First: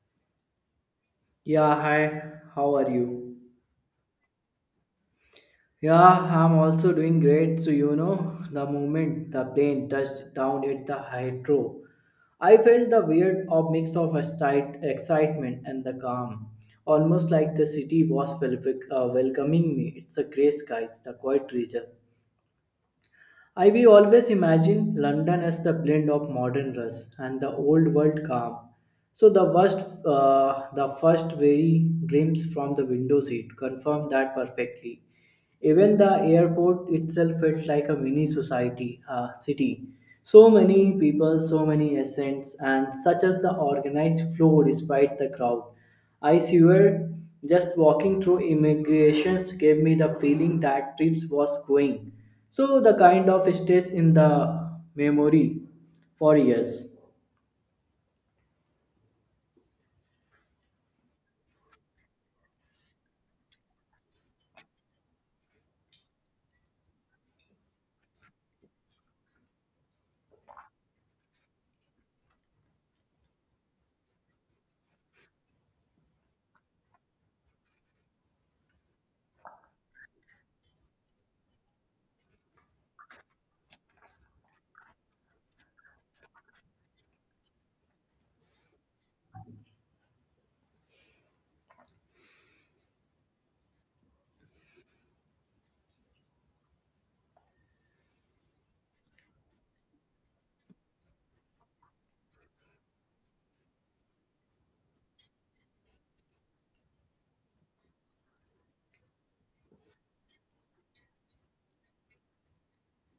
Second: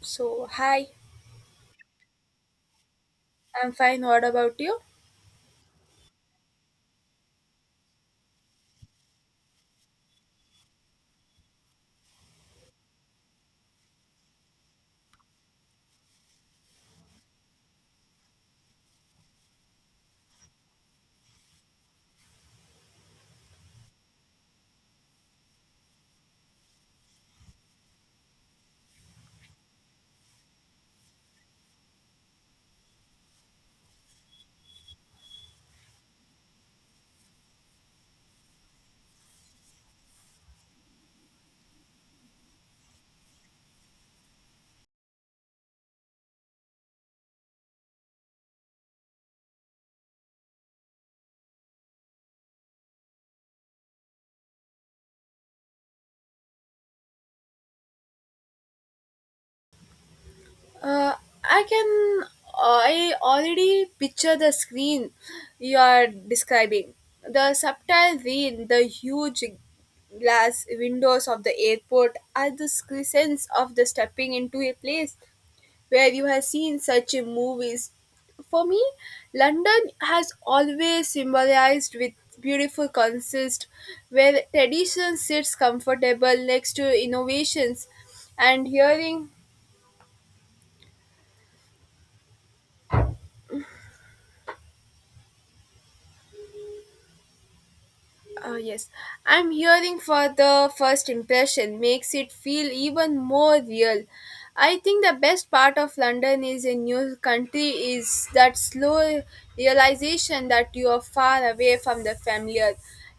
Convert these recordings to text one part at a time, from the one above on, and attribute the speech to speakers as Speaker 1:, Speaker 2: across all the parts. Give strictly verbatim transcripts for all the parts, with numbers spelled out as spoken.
Speaker 1: So, hi,
Speaker 2: Yeah, hi, how are you?
Speaker 1: I'm fine. What about you?
Speaker 2: Yeah, I'm also doing great. So, you know, the moment the plane touched down at the hydro, I felt the weird of mix of excite- excitement and the calm, almost like the city was wel- uh, welcoming me. It's the gray skies, the quiet region. I will always imagine London as the blend of modern rush and the old world calm. So the first, uh, the first very glimpse from the window seat confirmed that perfectly. Even the airport itself felt like a mini society, uh, city. So many people, so many essence, and such as the organized flow despite the crowd. I swear, just walking through immigrations gave me the feeling that trips was going. So the kind of stays in the memory for years.
Speaker 1: Uh, I can. I already picture the screen you are describing. The subtile rain, the huge glass windows of the airport, are the sense of the stepping into a place where you have seen such in movies. For me, London has always symbolized with beautiful consist where tradition sits comfortable next to innovations and hearing Uh, yes, I'm hearing for the first impression makes it feel even more real. I think the best part of London is a new country is that slow realization that you are far away from the familiar.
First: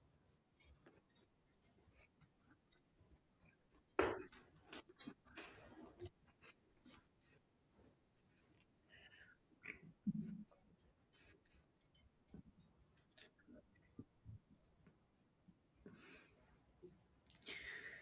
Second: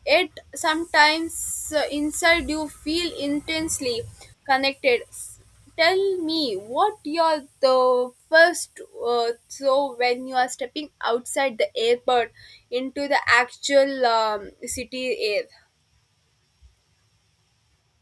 Speaker 1: It sometimes uh, inside you feel intensely connected. Tell me what you're the first uh, so when you are stepping outside the airport into the actual um, city air.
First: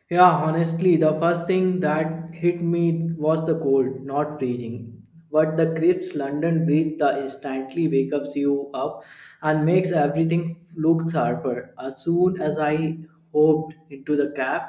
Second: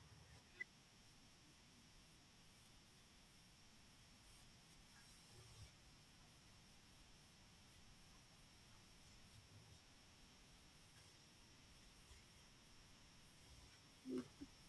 Speaker 2: Yeah, honestly, the first thing that hit me was the cold, not freezing. But the crisp London breeze that instantly wakes you up and makes everything look sharper. As soon as I hopped into the cab,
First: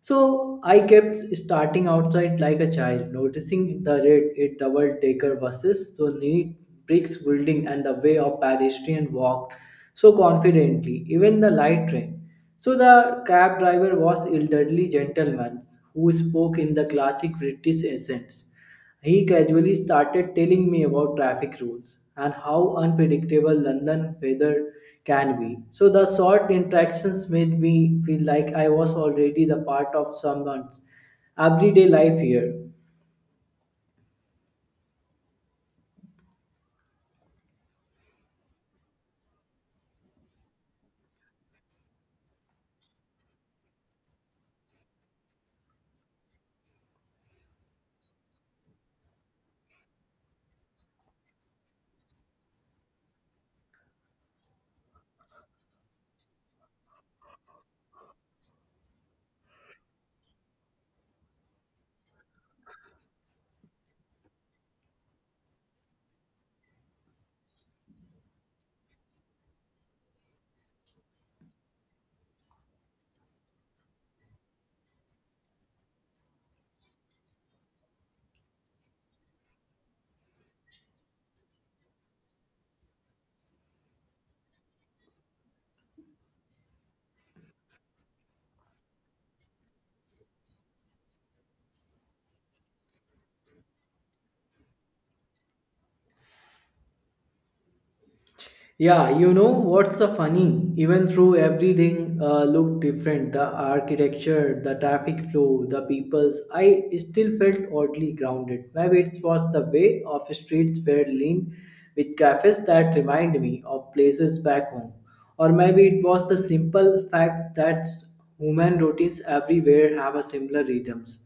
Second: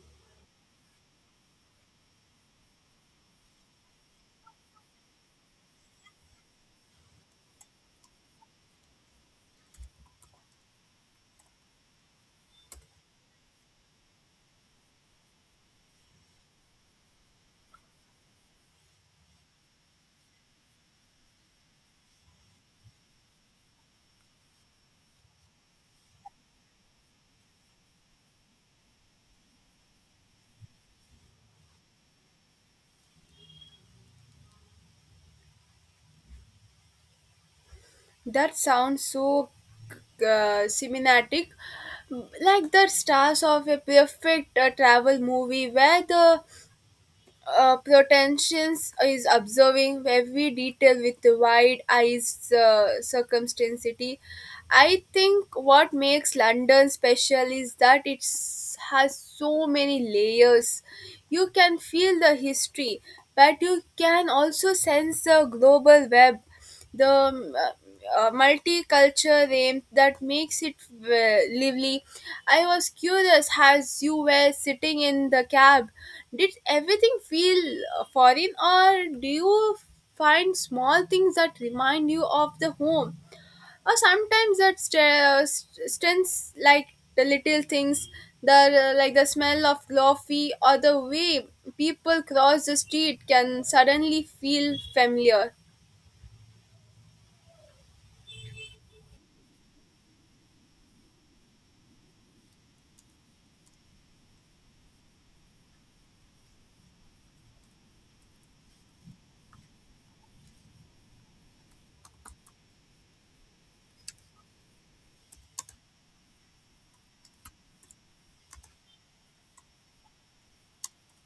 Speaker 2: so I kept starting outside like a child, noticing the red eight double decker buses, the neat bricks building, and the way a pedestrian walked so confidently, even the light train. So the cab driver was elderly gentleman who spoke in the classic British accent. He casually started telling me about traffic rules and how unpredictable London weather can be. So the short interactions made me feel like I was already the part of someone's everyday life here.
Speaker 1: That sounds so uh, cinematic, like the stars of a perfect uh, travel movie where the uh, potentials is observing every detail with wide eyes uh, circumstancity. I think what makes London special is that it has so many layers. You can feel the history, but you can also sense the global web, the um, uh, multicultural aim that makes it uh, lively. I was curious, as you were sitting in the cab, did everything feel uh, foreign, or do you find small things that remind you of the home? Or sometimes that st- uh, st- stints, like the little things, the uh, like the smell of coffee or the way people cross the street, can suddenly feel familiar.
Speaker 2: Yeah, you know what's so funny? Even through everything uh, looked different, the architecture, the traffic flow, the peoples, I still felt oddly grounded. Maybe it was the way of streets were lined with cafes that remind me of places back home. Or maybe it was the simple fact that human routines everywhere have a similar rhythms.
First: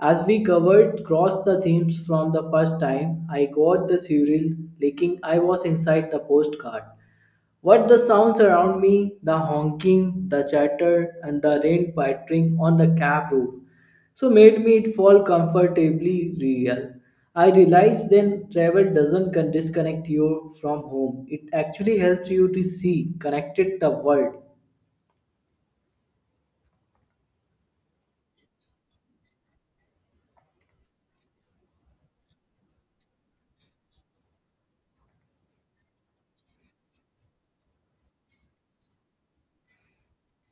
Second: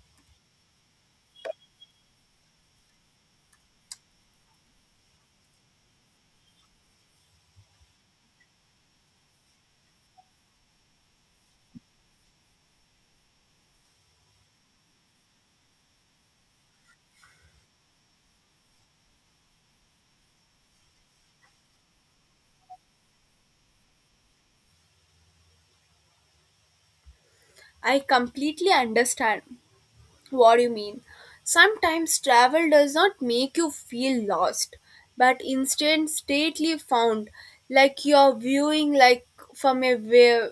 Speaker 2: As we covered cross the themes from the first time I got the surreal leaking, I was inside the postcard. What the sounds around me, the honking, the chatter, and the rain pattering on the cab roof, so made me it fall comfortably real. I realized then travel doesn't con- disconnect you from home. It actually helps you to see connected the world.
Speaker 1: I completely understand what you mean. Sometimes travel does not make you feel lost, but instead stately found, like you're viewing like from a wi-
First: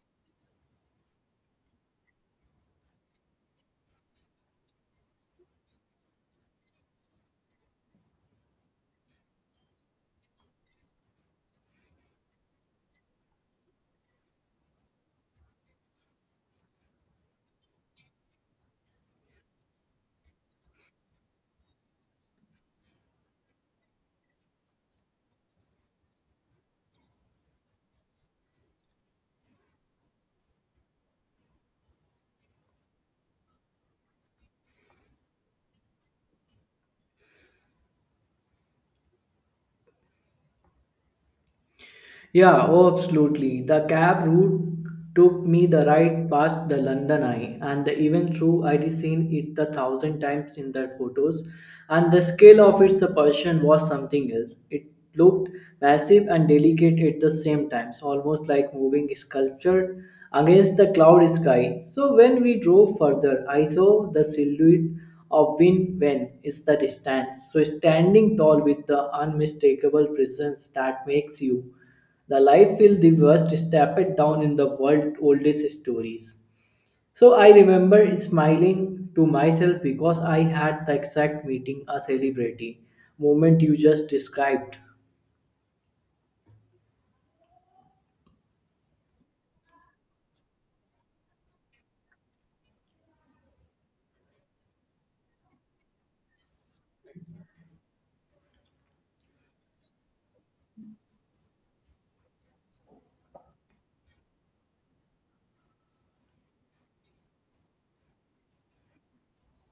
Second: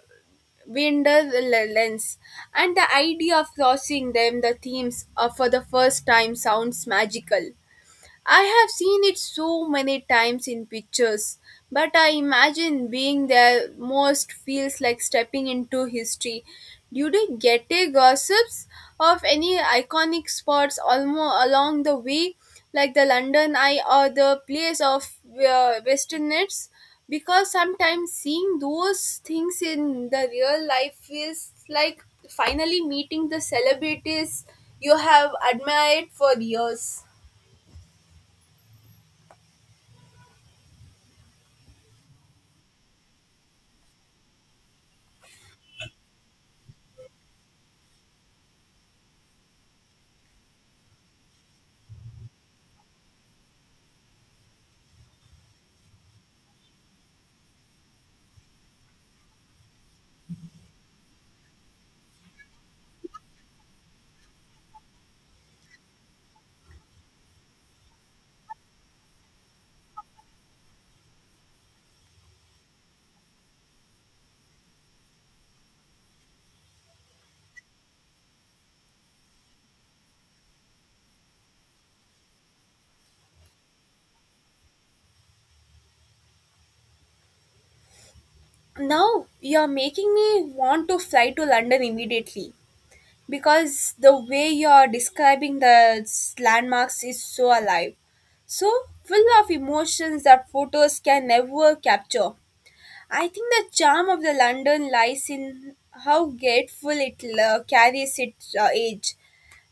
Speaker 1: window l- lens. And the idea of crossing them, the themes, uh, for the first time sounds magical. I have seen it so many times in pictures, but I imagine being there most feels like stepping into history. During Getty gossips of any iconic spots almost along the way, like the London Eye or the place of uh, Western Nets, because sometimes seeing those things in the real life feels like finally meeting the celebrities you have admired for years.
Speaker 2: Yeah, oh, absolutely. The cab route took me the right past the London Eye, and the even through I'd seen it the thousand times in the photos, and the scale of its proportion was something else. It looked massive and delicate at the same time, almost like moving sculpture against the cloud sky. So when we drove further, I saw the silhouette of Win Wen is the distance. So standing tall with the unmistakable presence that makes you the life feel the worst step it down in the world oldest stories. So I remember smiling to myself because I had the exact meeting a celebrity moment you just described.
Speaker 1: Now you're making me want to fly to London immediately because the way you're describing the s- landmarks is so alive, so full of emotions that photos can never capture. I think the charm of the London lies in how grateful it uh, carries its uh, age.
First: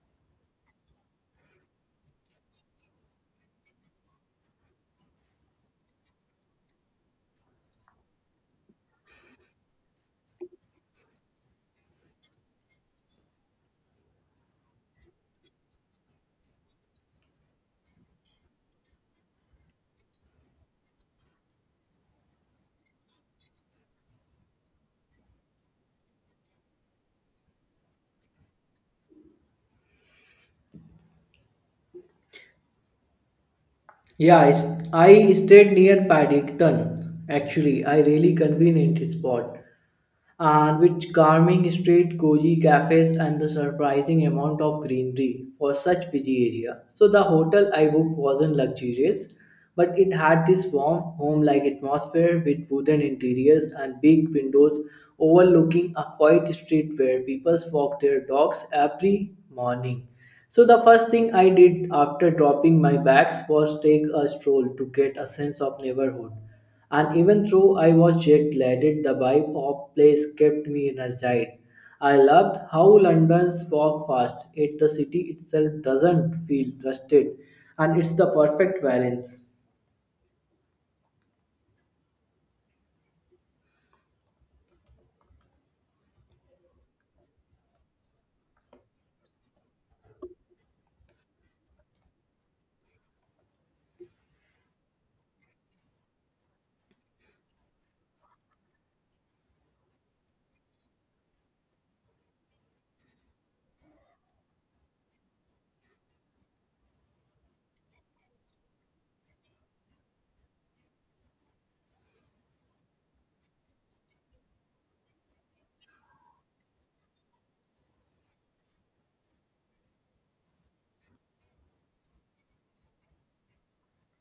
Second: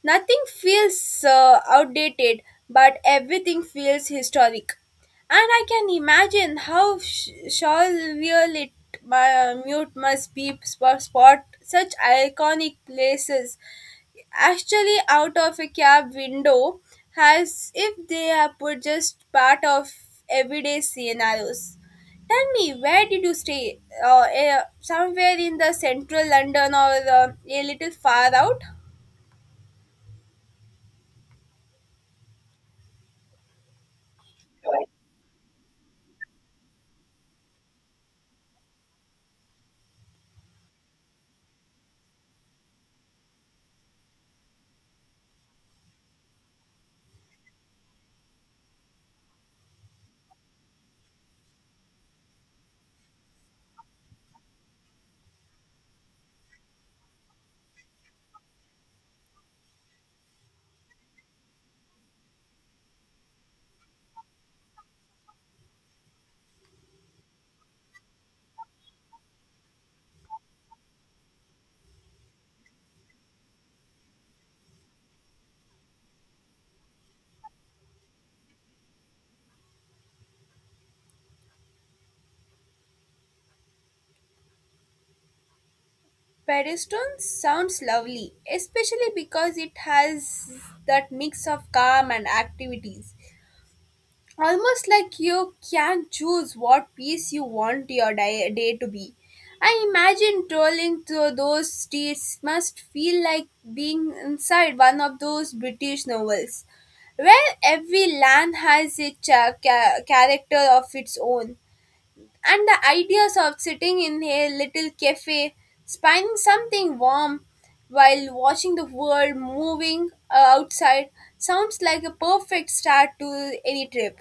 Speaker 1: Nothing feels uh, outdated, but everything feels historic. And I can imagine how sh- surreal it mu- mute must be sp- spot such iconic places actually out of a cab window, as if they are put just part of everyday scenarios. Tell me, where did you stay? Uh, eh, somewhere in the central London, or uh, a little far out?
Speaker 2: Yeah, I stayed near Paddington. Actually, I really convenient spot and with charming street, cozy cafes, and the surprising amount of greenery for such busy area. So the hotel I booked wasn't luxurious, but it had this warm, home like atmosphere with wooden interiors and big windows overlooking a quiet street where people walk their dogs every morning. So, the first thing I did after dropping my bags was take a stroll to get a sense of neighborhood. And even though I was jet lagged, the vibe of place kept me energized. I loved how London's walk fast, yet the city itself doesn't feel rusted, and it's the perfect balance.
Speaker 1: Pedestone sounds lovely, especially because it has that mix of calm and activities. Almost like you can choose what piece you want your day, day to be. I imagine trolling through those streets must feel like being inside one of those British novels, where every land has a cha- ca- character of its own. And the ideas of sitting in a little cafe, spying something warm while watching the world moving uh, outside sounds like a perfect start to any trip.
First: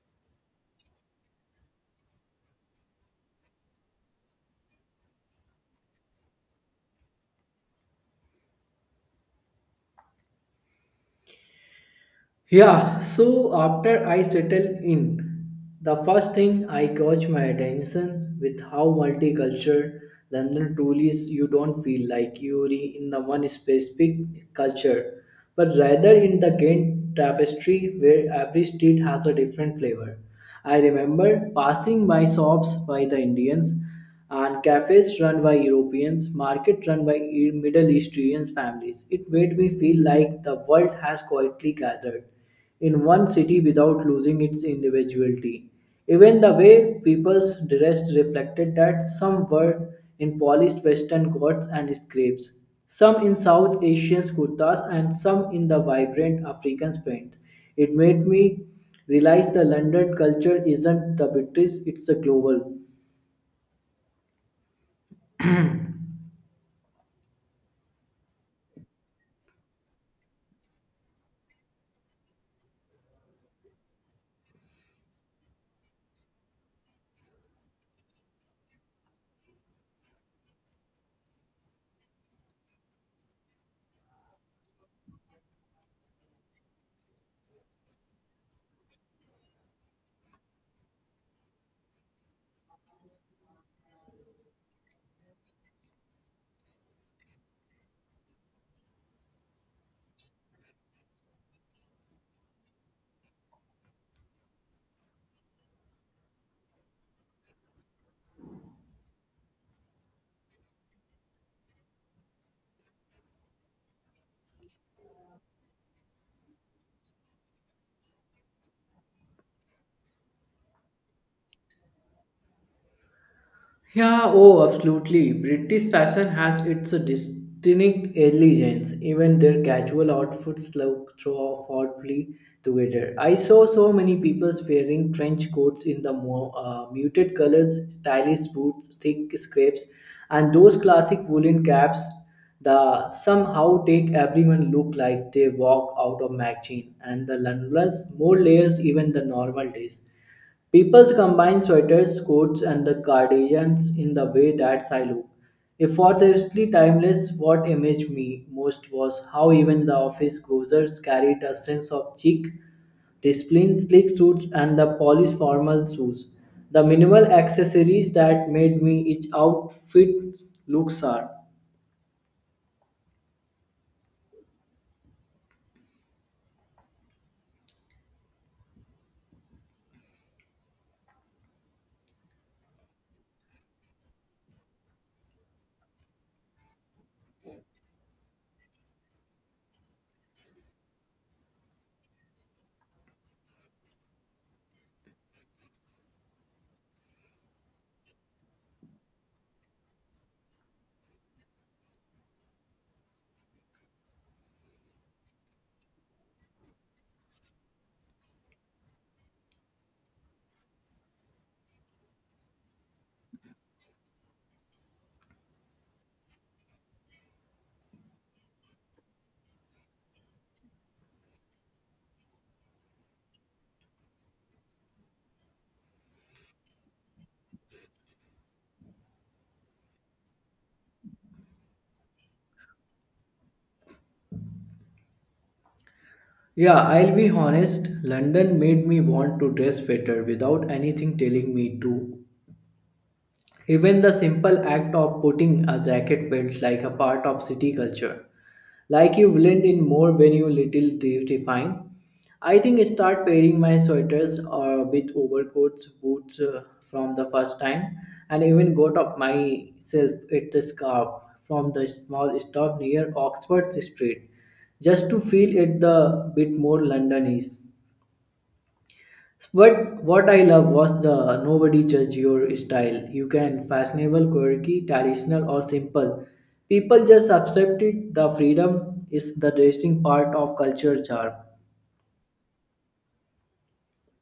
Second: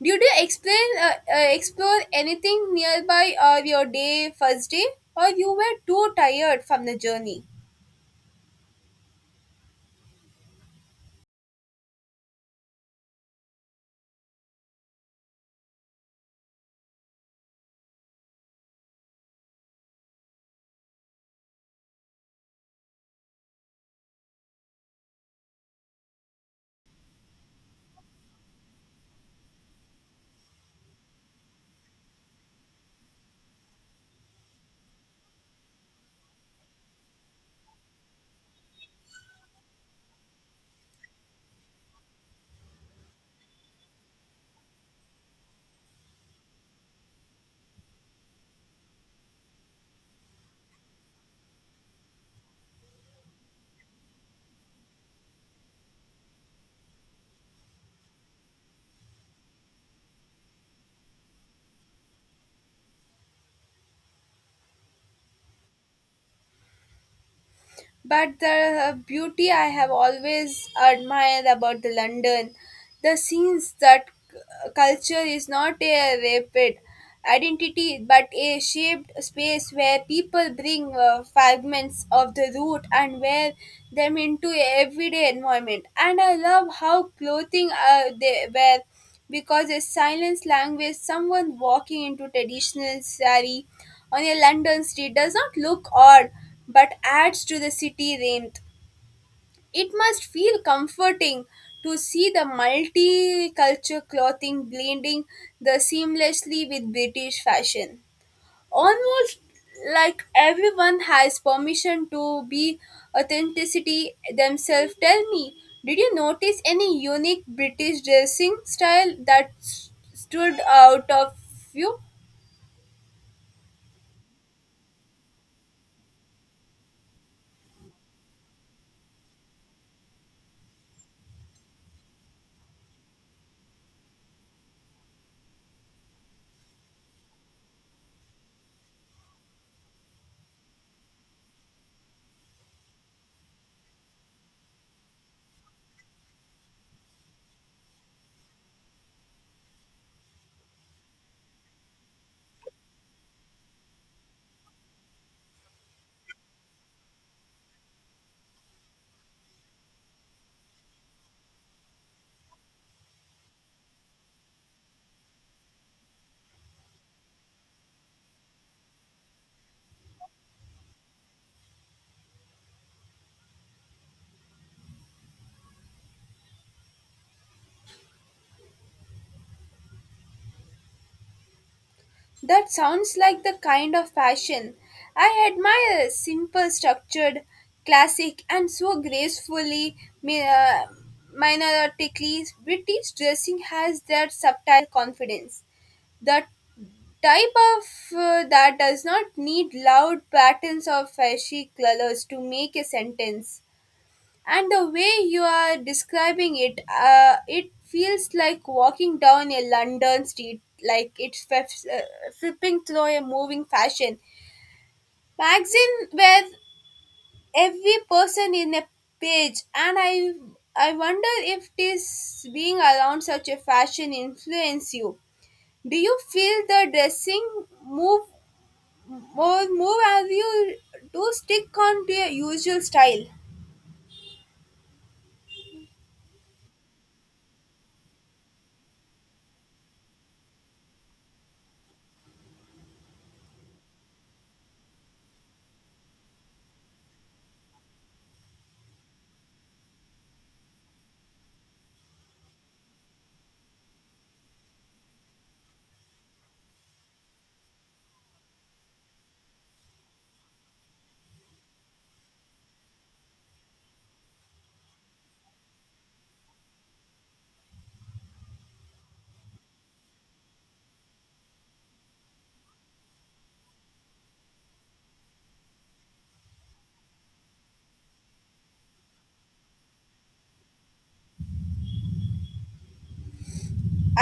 Speaker 1: Did you explain uh, uh, explore anything nearby or your day first day, or you were too tired from the journey?
Speaker 2: Yeah, so after I settled in, the first thing I caught my attention with how multicultural London truly is. You don't feel like you're in the one specific culture, but rather in the Ghent tapestry where every street has a different flavor. I remember passing by shops by the Indians and cafes run by Europeans, market run by E- Middle Eastern families. It made me feel like the world has quietly gathered in one city without losing its individuality. Even the way people's dressed reflected that some were in polished western coats and scrapes, some in South Asian kurtas, and some in the vibrant African paint. It made me realize the London culture isn't the British, it's a global.
Speaker 1: But the uh, beauty I have always admired about the London, the scenes that c- culture is not a rapid identity but a shaped space where people bring uh, fragments of the root and wear them into a everyday environment. And I love how clothing uh, they wear because a silence language, someone walking into traditional sari on a London street does not look odd but adds to the city warmth. It must feel comforting to see the multicultural clothing blending the seamlessly with British fashion, almost like everyone has permission to be authenticity themselves. Tell me, did you notice any unique British dressing style that s- stood out of you?
Speaker 2: Yeah, oh, absolutely. British fashion has its distinct elegance. Even their casual outfits look throw oddly together. I saw so many people wearing trench coats in the more uh, muted colors, stylish boots, thick scrapes, and those classic woolen caps that somehow take everyone look like they walk out of magazine. And the landless more layers even the normal days. People combine sweaters, coats, and the cardigans in the way that's I look. Effortlessly timeless, what imaged me most was how even the office closers carried a sense of chic, discipline, sleek suits, and the polished formal shoes. The minimal accessories that made me each outfit look sharp.
Speaker 1: That sounds like the kind of fashion I admire: simple, structured, classic, and so gracefully mi- uh, minoritically. British dressing has that subtle confidence, that type of uh, that does not need loud patterns or flashy colors to make a sentence. And the way you are describing it, uh, it feels like walking down a London street, like it's f- uh, flipping through a moving fashion magazine where every person in a page. And i i wonder if this being around such a fashion influence you. Do you feel the dressing move more move as you do stick on to your usual style?
Speaker 2: Yeah, I'll be honest, London made me want to dress better without anything telling me to. Even the simple act of putting a jacket felt like a part of city culture, like you blend in more when you little de- define. I think I start pairing my sweaters uh, with overcoats, boots uh, from the first time, and even got of myself at the scarf from the small store near Oxford Street, just to feel it the bit more Londonese. But what I love was the nobody judge your style. You can fashionable, quirky, traditional, or simple. People just accept it. The freedom is the dressing part of culture charm.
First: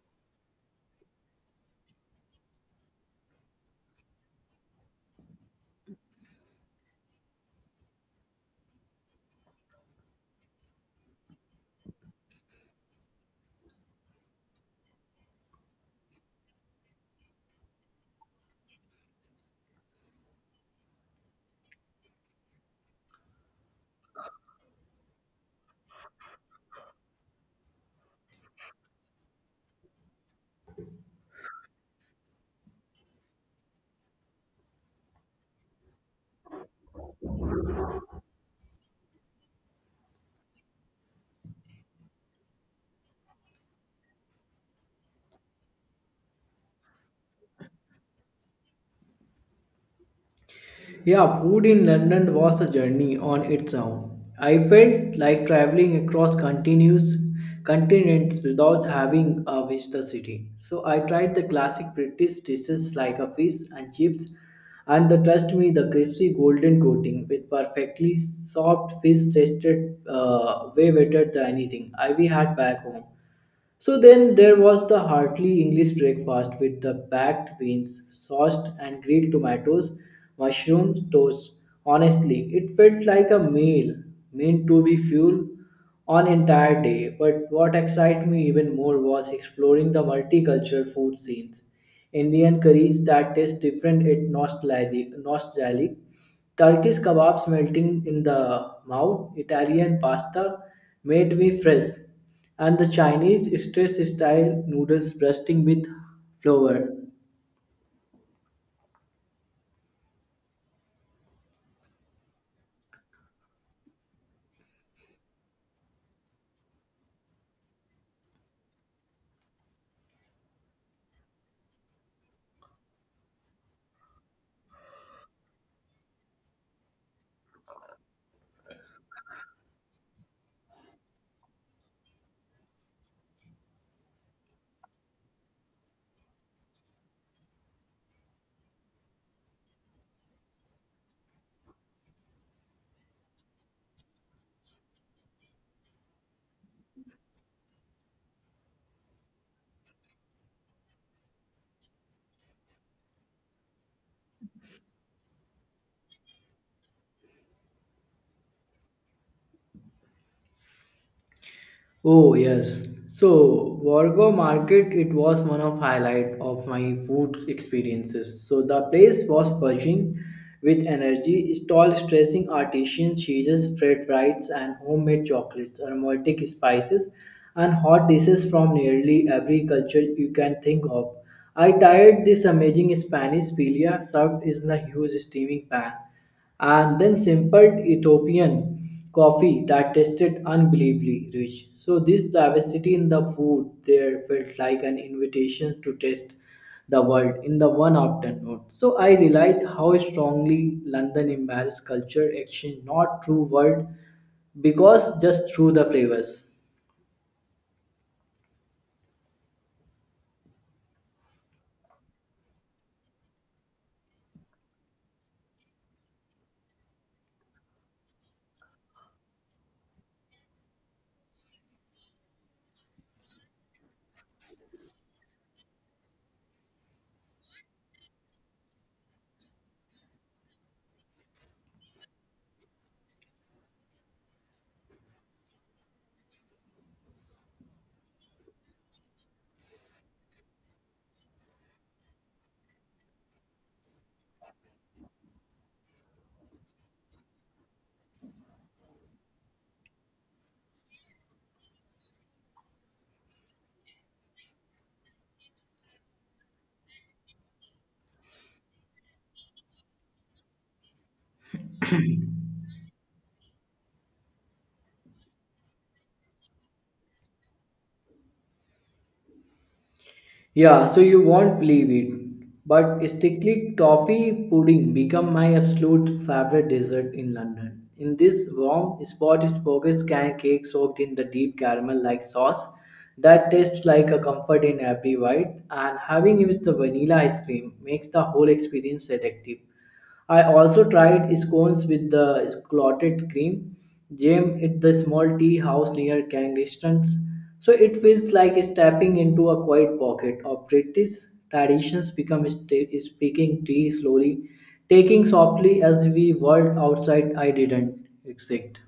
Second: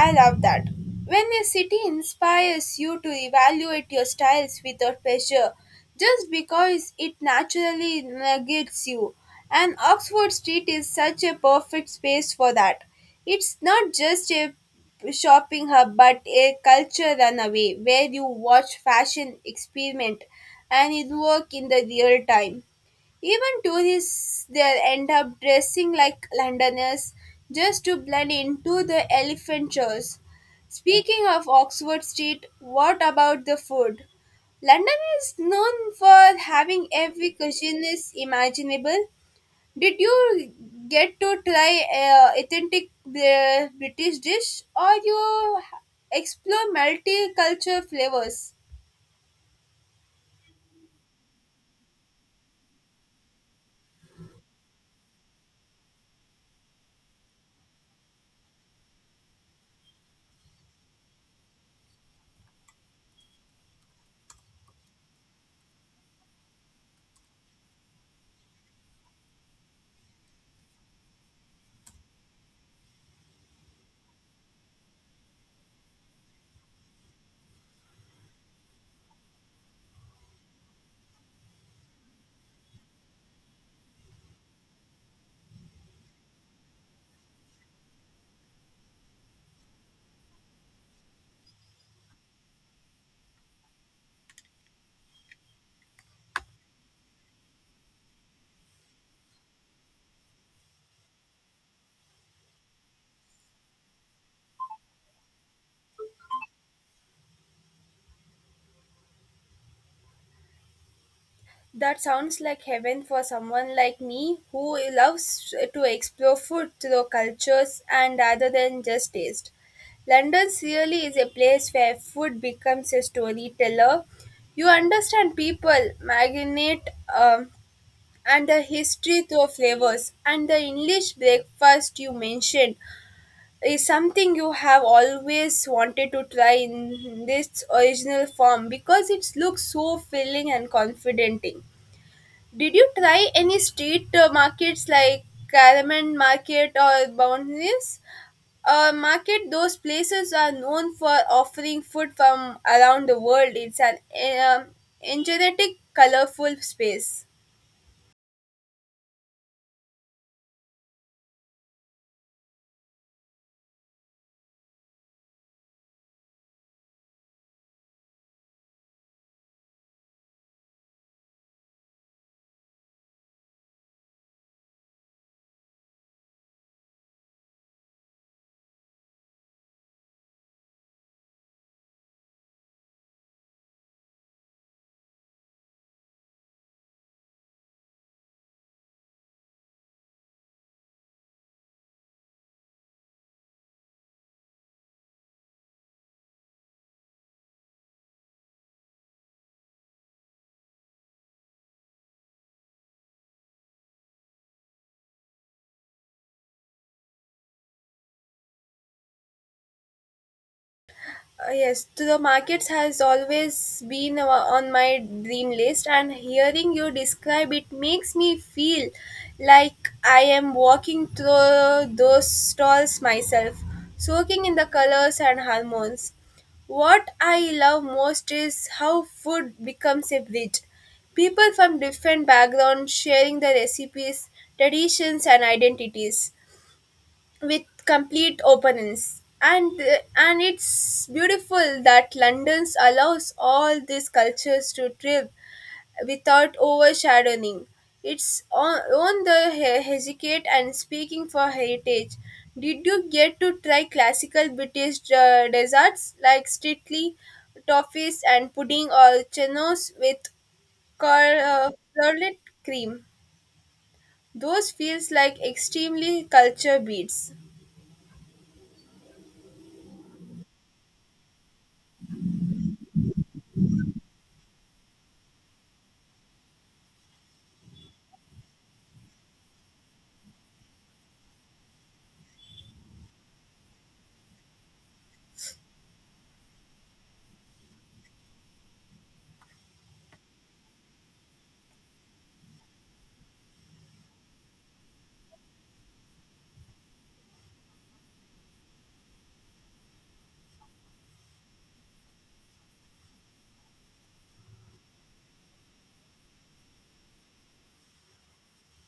Speaker 1: I love that when a city inspires you to evaluate your styles without pressure, just because it naturally negates you. And Oxford Street is such a perfect space for that. It's not just a shopping hub but a culture runaway where you watch fashion experiment and it work in the real time. Even tourists there end up dressing like Londoners just to blend into the elephant shows. Speaking of Oxford Street, what about the food? London is known for having every cuisine is imaginable. Did you get to try a authentic uh, British dish, or you explore multi culture flavors?
Speaker 2: Yeah, food in London was a journey on its own. I felt like traveling across continuous continents without having uh, visited the city. So I tried the classic British dishes like a fish and chips, and the trust me, the crispy golden coating with perfectly soft fish tasted uh, way better than anything I we had back home. So then there was the hearty English breakfast with the packed beans, sauced and grilled tomatoes, mushroom toast. Honestly, it felt like a meal meant to be fuel on entire day. But what excited me even more was exploring the multicultural food scenes. Indian curries that taste different yet nostalgic, nostalgic Turkish kebabs melting in the mouth, Italian pasta made me fresh and the Chinese stress style noodles bursting with flour.
Speaker 1: That sounds like heaven for someone like me who loves to explore food through cultures and rather than just taste. London really is a place where food becomes a storyteller. You understand people, marinate, um, and the history through flavors. And the English breakfast you mentioned is something you have always wanted to try in this original form because it looks so filling and confident. Did you try any street uh, markets like Caraman Market or Boundaries? Uh, market, those places are known for offering food from around the world. It's an um, energetic, colorful space.
Speaker 2: Oh yes. So Wargo Market it was one of highlight of my food experiences. So the place was buzzing with energy, stall stressing artisan cheeses, fried rice and homemade chocolates, aromatic spices and hot dishes from nearly every culture you can think of. I tried this amazing Spanish pilia served in a huge steaming pan and then sampled Ethiopian coffee that tasted unbelievably rich. So, this diversity in the food there felt like an invitation to taste the world in the one afternoon. So, I realized how strongly London embraces culture exchange, not through word, because just through the flavors.
Speaker 1: Uh, yes, to the markets has always been o- on my dream list, and hearing you describe it makes me feel like I am walking through those stalls myself, soaking in the colors and hormones. What I love most is how food becomes a bridge. People from different backgrounds sharing their recipes, traditions, and identities with complete openness. And uh, and it's beautiful that London's allows all these cultures to thrive without overshadowing its on, on the he- hesitate and speaking for heritage. Did you get to try classical British uh, desserts like strictly toffees and pudding, or chenos with cur- uh, curdled cream? Those feels like extremely culture beats.
Speaker 2: Yeah, so you won't believe it. But strictly toffee pudding become my absolute favorite dessert in London. In this warm spot is pockets can cake soaked in the deep caramel like sauce that tastes like a comfort in every bite and having it with the vanilla ice cream makes the whole experience addictive. I also tried scones with the clotted cream jam at the small tea house near Kensington. So it feels like stepping into a quiet pocket of British traditions become sta- speaking tea slowly, taking softly as we whirled outside. I didn't exit.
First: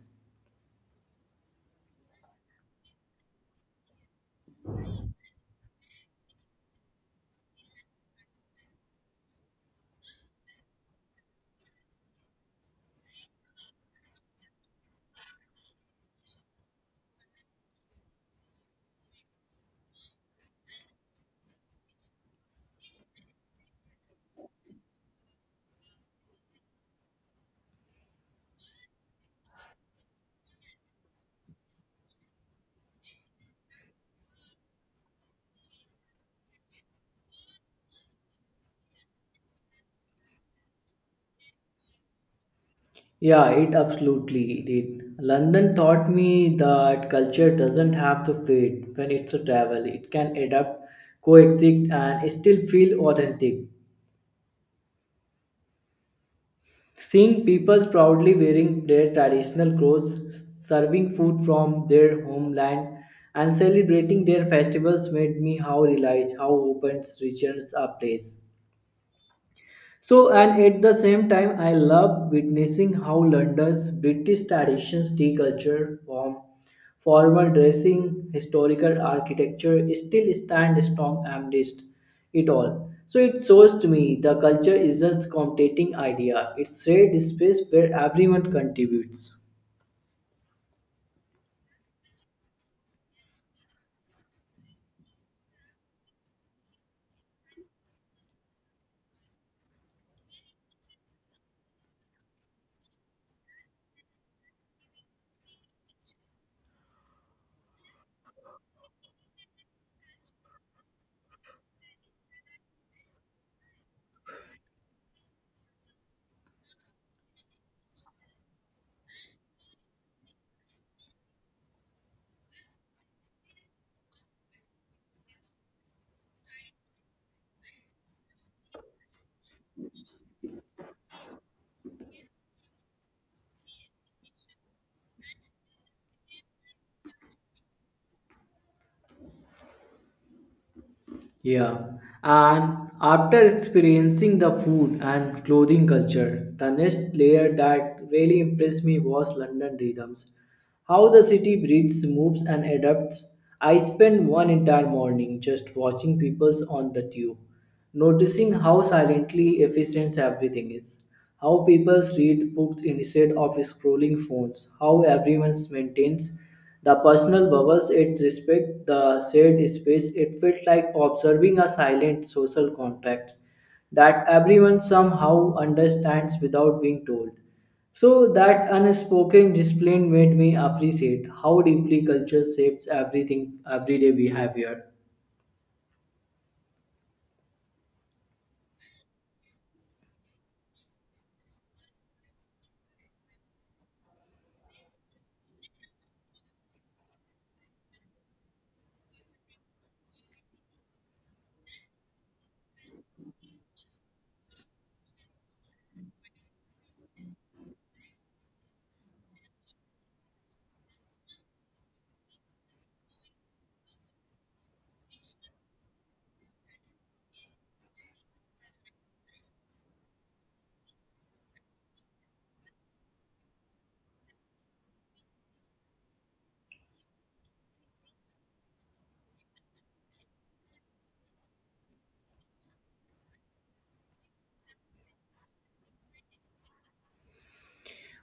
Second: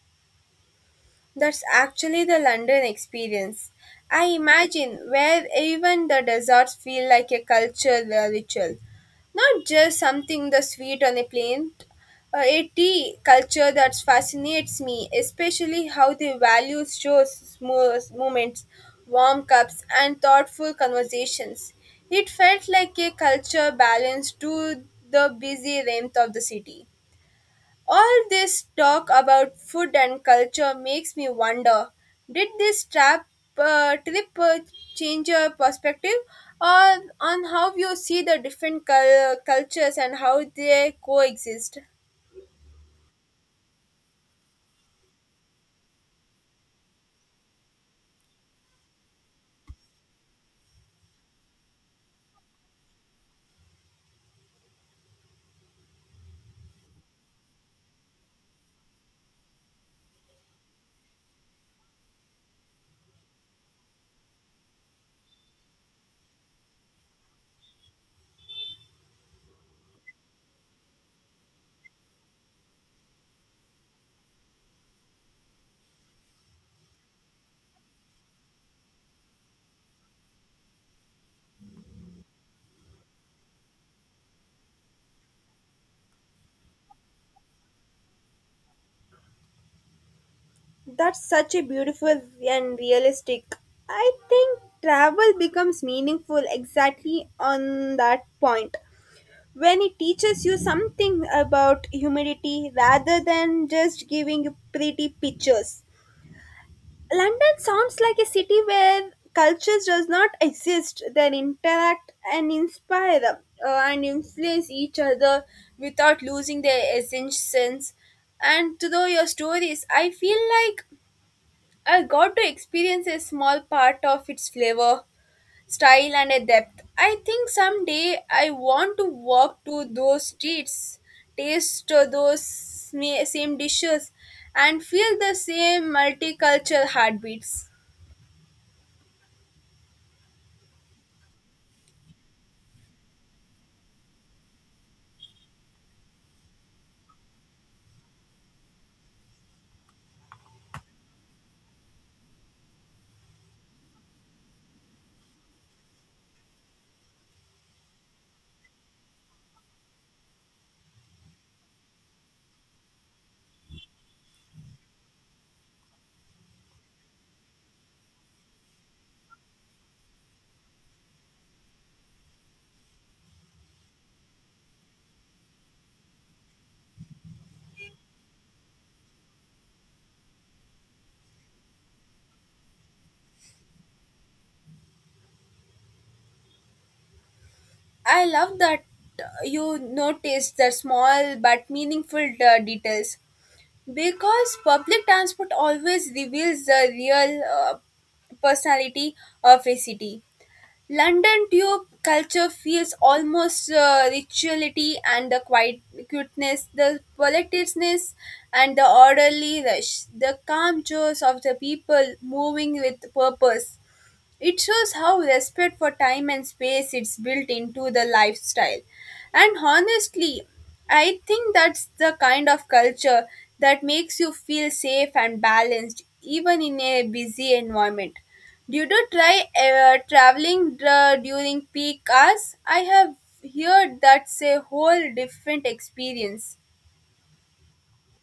Speaker 1: That's actually the London experience I imagine, where even the desserts feel like a cultural ritual, not just something the sweet on a plate. Uh, a tea culture that fascinates me, especially how they value shows, small moments, warm cups, and thoughtful conversations. It felt like a culture balance to the busy rhythm of the city. All this talk about food and culture makes me wonder, did this trap, uh, trip uh, change your perspective or on how you see the different cul- cultures and how they coexist?
Speaker 2: Yeah, it absolutely did. London taught me that culture doesn't have to fade when it's a travel. It can adapt, coexist, and still feel authentic. Seeing people proudly wearing their traditional clothes, serving food from their homeland, and celebrating their festivals made me how realize how open regions are place. So, and at the same time, I love witnessing how London's British traditions, tea culture, form, formal dressing, historical architecture still stand strong amidst it all. So, it shows to me the culture isn't competing idea, it's shared space where everyone contributes.
Speaker 1: That's such a beautiful and realistic. I think travel becomes meaningful exactly on that point when it teaches you something about humidity rather than just giving you pretty pictures. London sounds like a city where cultures does not exist. They interact and inspire them, uh, and influence each other without losing their essence. And through your stories, I feel like I got to experience a small part of its flavor, style, and a depth. I think someday I want to walk to those streets, taste uh, those sme- same dishes, and feel the same multicultural heartbeats.
Speaker 2: Yeah, and after experiencing the food and clothing culture, the next layer that really impressed me was London rhythms. How the city breathes, moves, and adapts. I spent one entire morning just watching people on the tube noticing how silently efficient everything is, how people read books instead of scrolling phones, how everyone maintains the personal bubbles it respects the shared space. It felt like observing a silent social contract that everyone somehow understands without being told. So that unspoken discipline made me appreciate how deeply culture shapes everything everyday behavior.
Speaker 1: I love that uh, you notice the small but meaningful uh, details because public transport always reveals the real uh, personality of a city. London tube culture feels almost uh, rituality and the quiet cuteness, the politeness and the orderly rush, the calm chores of the people moving with purpose. It shows how respect for time and space is built into the lifestyle. And honestly, I think that's the kind of culture that makes you feel safe and balanced even in a busy environment. Did you try uh, traveling uh, during peak hours? I have heard that's a whole different experience.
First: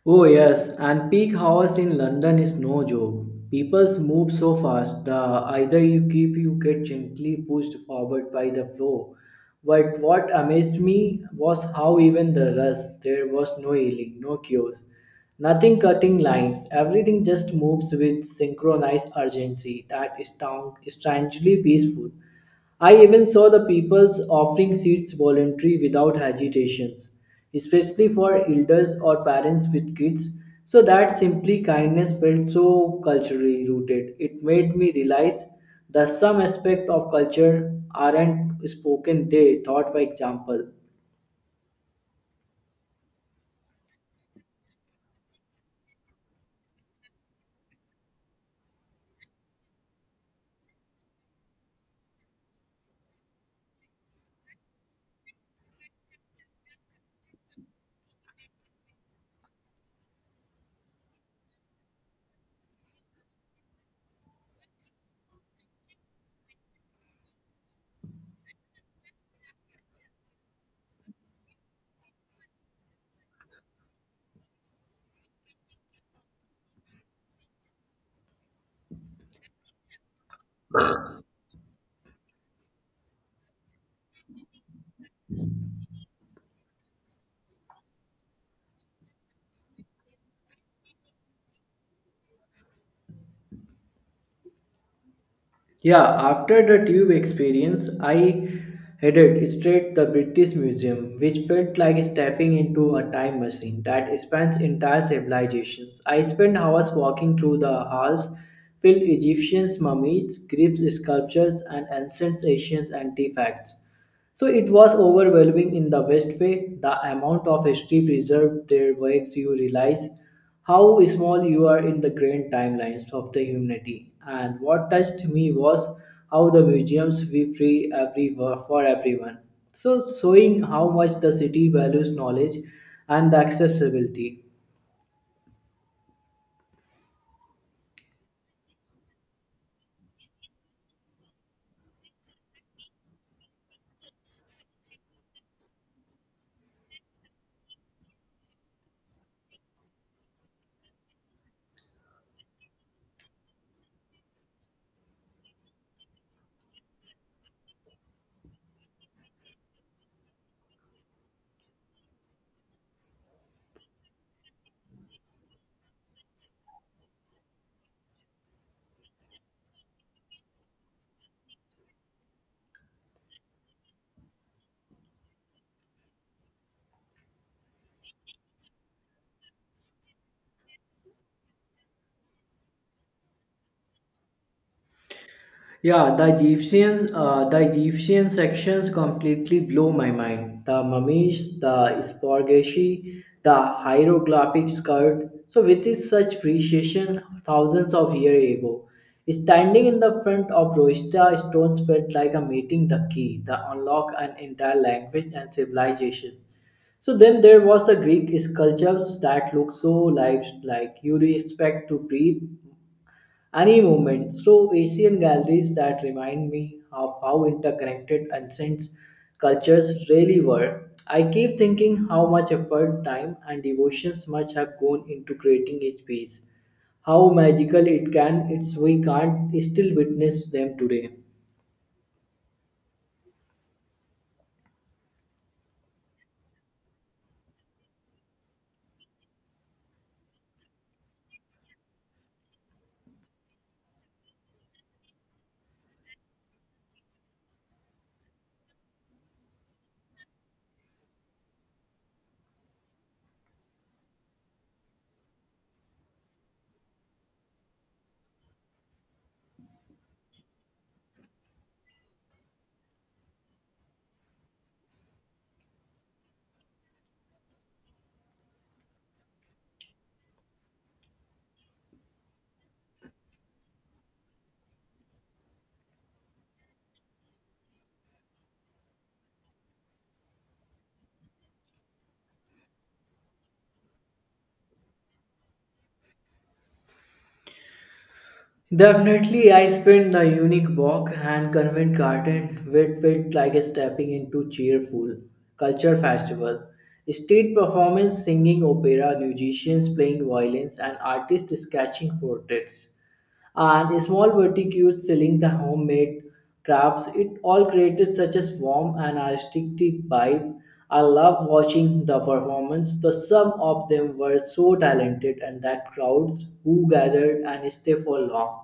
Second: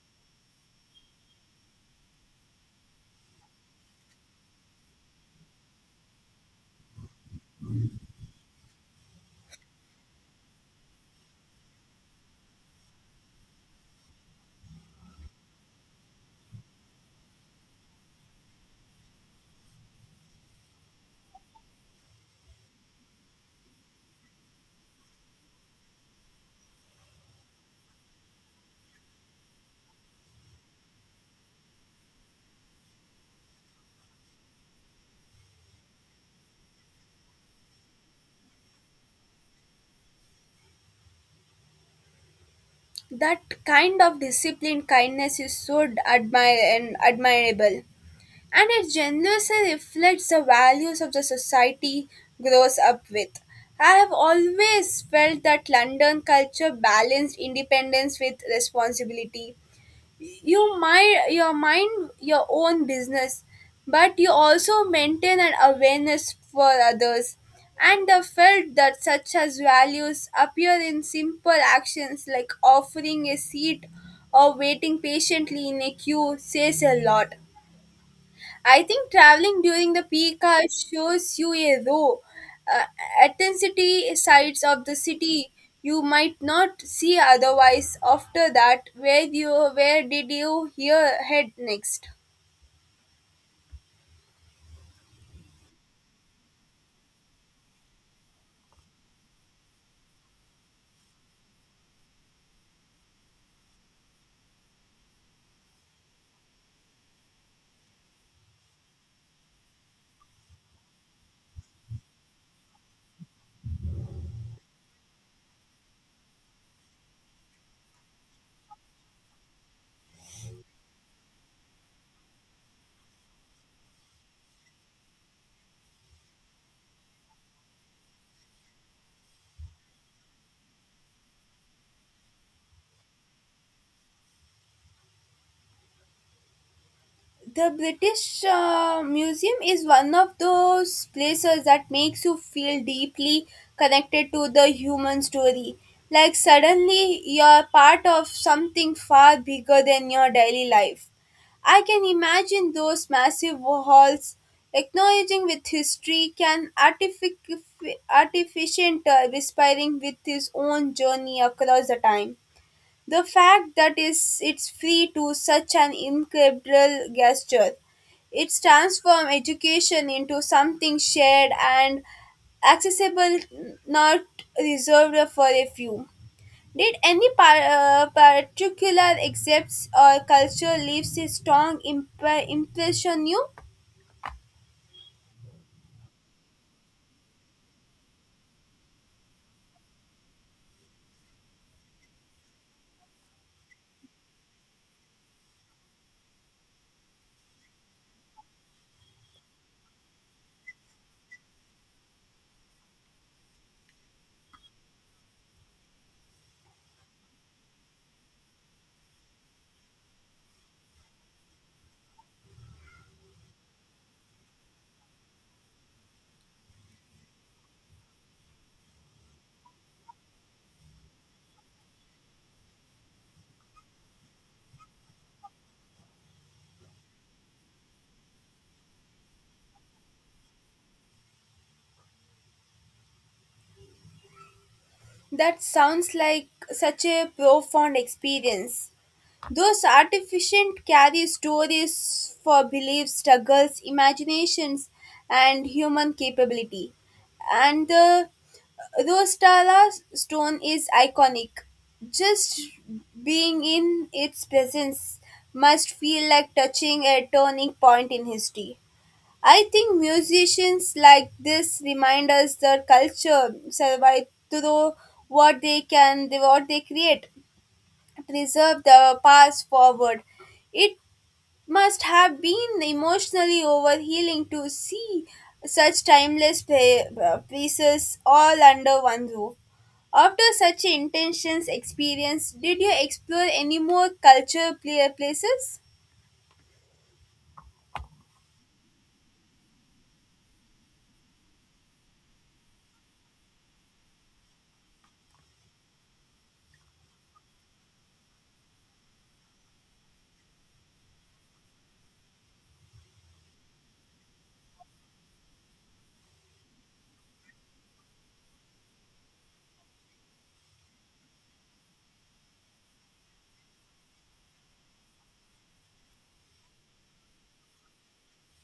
Speaker 2: Oh yes, and peak hours in London is no joke. People move so fast that either you keep you get gently pushed forward by the flow. But what amazed me was how even the rush there was no yelling, no queues, nothing cutting lines. Everything just moves with synchronized urgency that is stan- strangely peaceful. I even saw the peoples offering seats voluntary without hesitations, especially for elders or parents with kids. So that simply kindness felt so culturally rooted. It made me realize that some aspects of culture aren't spoken, they taught by example.
Speaker 1: That kind of disciplined kindness is so admire and admirable, and it generously reflects the values of the society grows up with. I have always felt that London culture balanced independence with responsibility. You mind your mind your own business, but you also maintain an awareness for others. And the felt that such as values appear in simple actions like offering a seat or waiting patiently in a queue says a lot. I think traveling during the peak hour shows you a raw uh, intensity sides of the city you might not see otherwise. After that, where you where did you hear head next?
Speaker 2: Yeah, after the tube experience, I headed straight the British Museum, which felt like stepping into a time machine that spans entire civilizations. I spent hours walking through the halls filled Egyptian mummies, Greek sculptures, and ancient Asian artifacts. So it was overwhelming in the best way. The amount of history preserved there makes you realize how small you are in the grand timelines of the humanity. And what touched me was how the museums we free every for everyone. So showing how much the city values knowledge and the accessibility.
Speaker 1: The British uh, Museum is one of those places that makes you feel deeply connected to the human story. Like suddenly you're part of something far bigger than your daily life. I can imagine those massive halls acknowledging with history can artific- artificient uh, respiring with his own journey across the time. The fact that is it's free to such an incredible gesture. It's transformed education into something shared and accessible, not reserved for a few. Did any par- uh, particular excerpts or culture leaves a strong imp- impression on you?
Speaker 2: Yeah, the Egyptian, uh, the Egyptian sections completely blow my mind. The mummies, the sporgashi, the hieroglyphic sculpt. So, with this such precision, thousands of years ago, standing in the front of Roista stones felt like a meeting the key, the unlock an entire language and civilization. So then there was the Greek sculptures that look so lifelike. You expect to breathe any moment. So, Asian galleries that remind me of how interconnected ancient cultures really were. I keep thinking how much effort, time, and devotions must have gone into creating each piece. How magical it can, it's we can't still witness them today.
Speaker 1: That sounds like such a profound experience. Those artificient carry stories for beliefs, struggles, imaginations, and human capability. And the Rostala stone is iconic. Just being in its presence must feel like touching a turning point in history. I think musicians like this remind us that culture survive through what they can, what they create, preserve the past forward. It must have been emotionally overhealing to see such timeless play, uh, pieces all under one roof. After such intense experience, did you explore any more culture play places?
Speaker 2: Definitely, I spent the unique walk and convent garden, which felt like stepping into cheerful culture festival. State performance, singing opera, musicians playing violins, and artists sketching portraits and the small boutiques selling the homemade crafts. It all created such a warm and artistic vibe. I love watching the performance. The some of them were so talented, and that crowds who gathered and stayed for long.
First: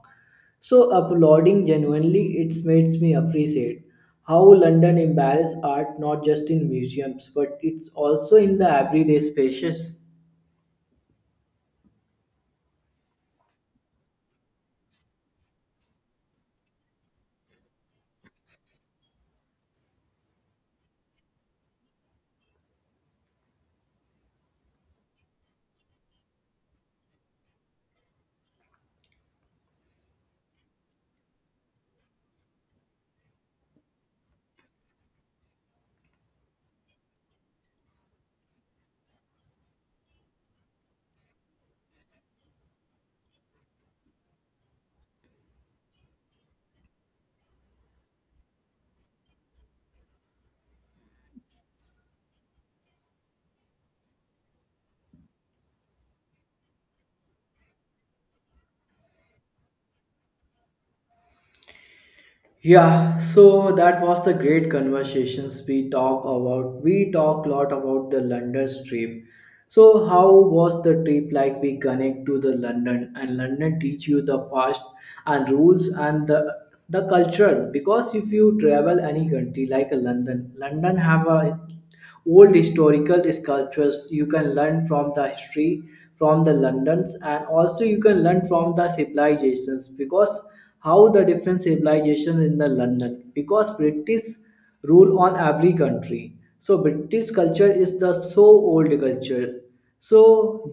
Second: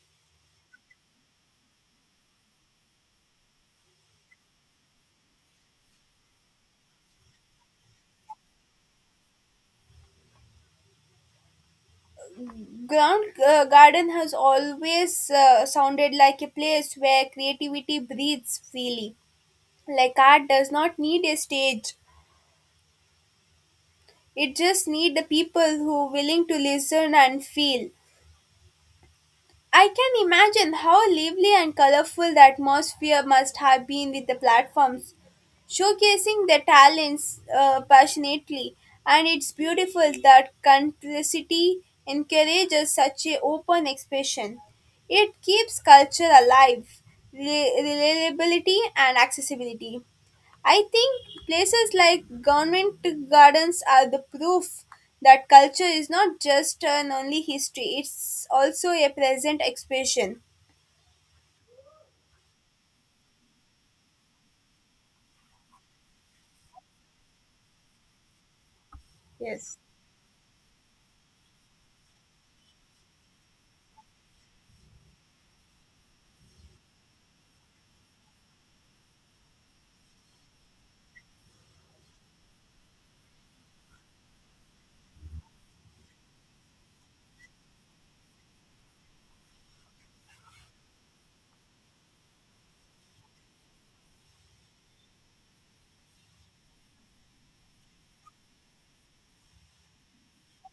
Speaker 2: So applauding genuinely, it makes me appreciate how London embraces art not just in museums, but it's also in the everyday spaces.
Speaker 1: Ground uh, garden has always uh, sounded like a place where creativity breathes freely. Like art does not need a stage. It just need the people who are willing to listen and feel. I can imagine how lively and colorful the atmosphere must have been with the platforms, showcasing their talents uh, passionately. And it's beautiful that country encourages such a open expression. It keeps culture alive, re- reliability and accessibility. I think places like government gardens are the proof that culture is not just an only history, it's also a present expression.
Speaker 2: Yeah, so that was the great conversations we talk about. We talk a lot about the London trip.
Speaker 1: Yes.
Speaker 2: So how was the trip like we connect to the London and London teach you the fast and rules and the the culture because if you travel any country like a London, London have a old historical sculptures you can learn from the history from the londons and also you can learn from the civilizations because how the different civilizations in the london because british rule on every country so british culture is the so old culture so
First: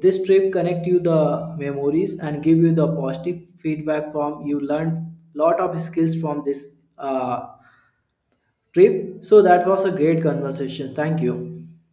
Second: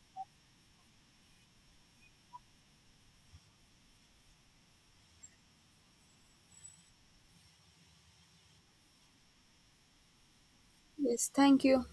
Speaker 2: this trip connect you the memories and give you the positive feedback from you learned lot of skills from this uh, trip so that was a great conversation thank
Speaker 1: Yes.
Speaker 2: you
Speaker 1: Thank you.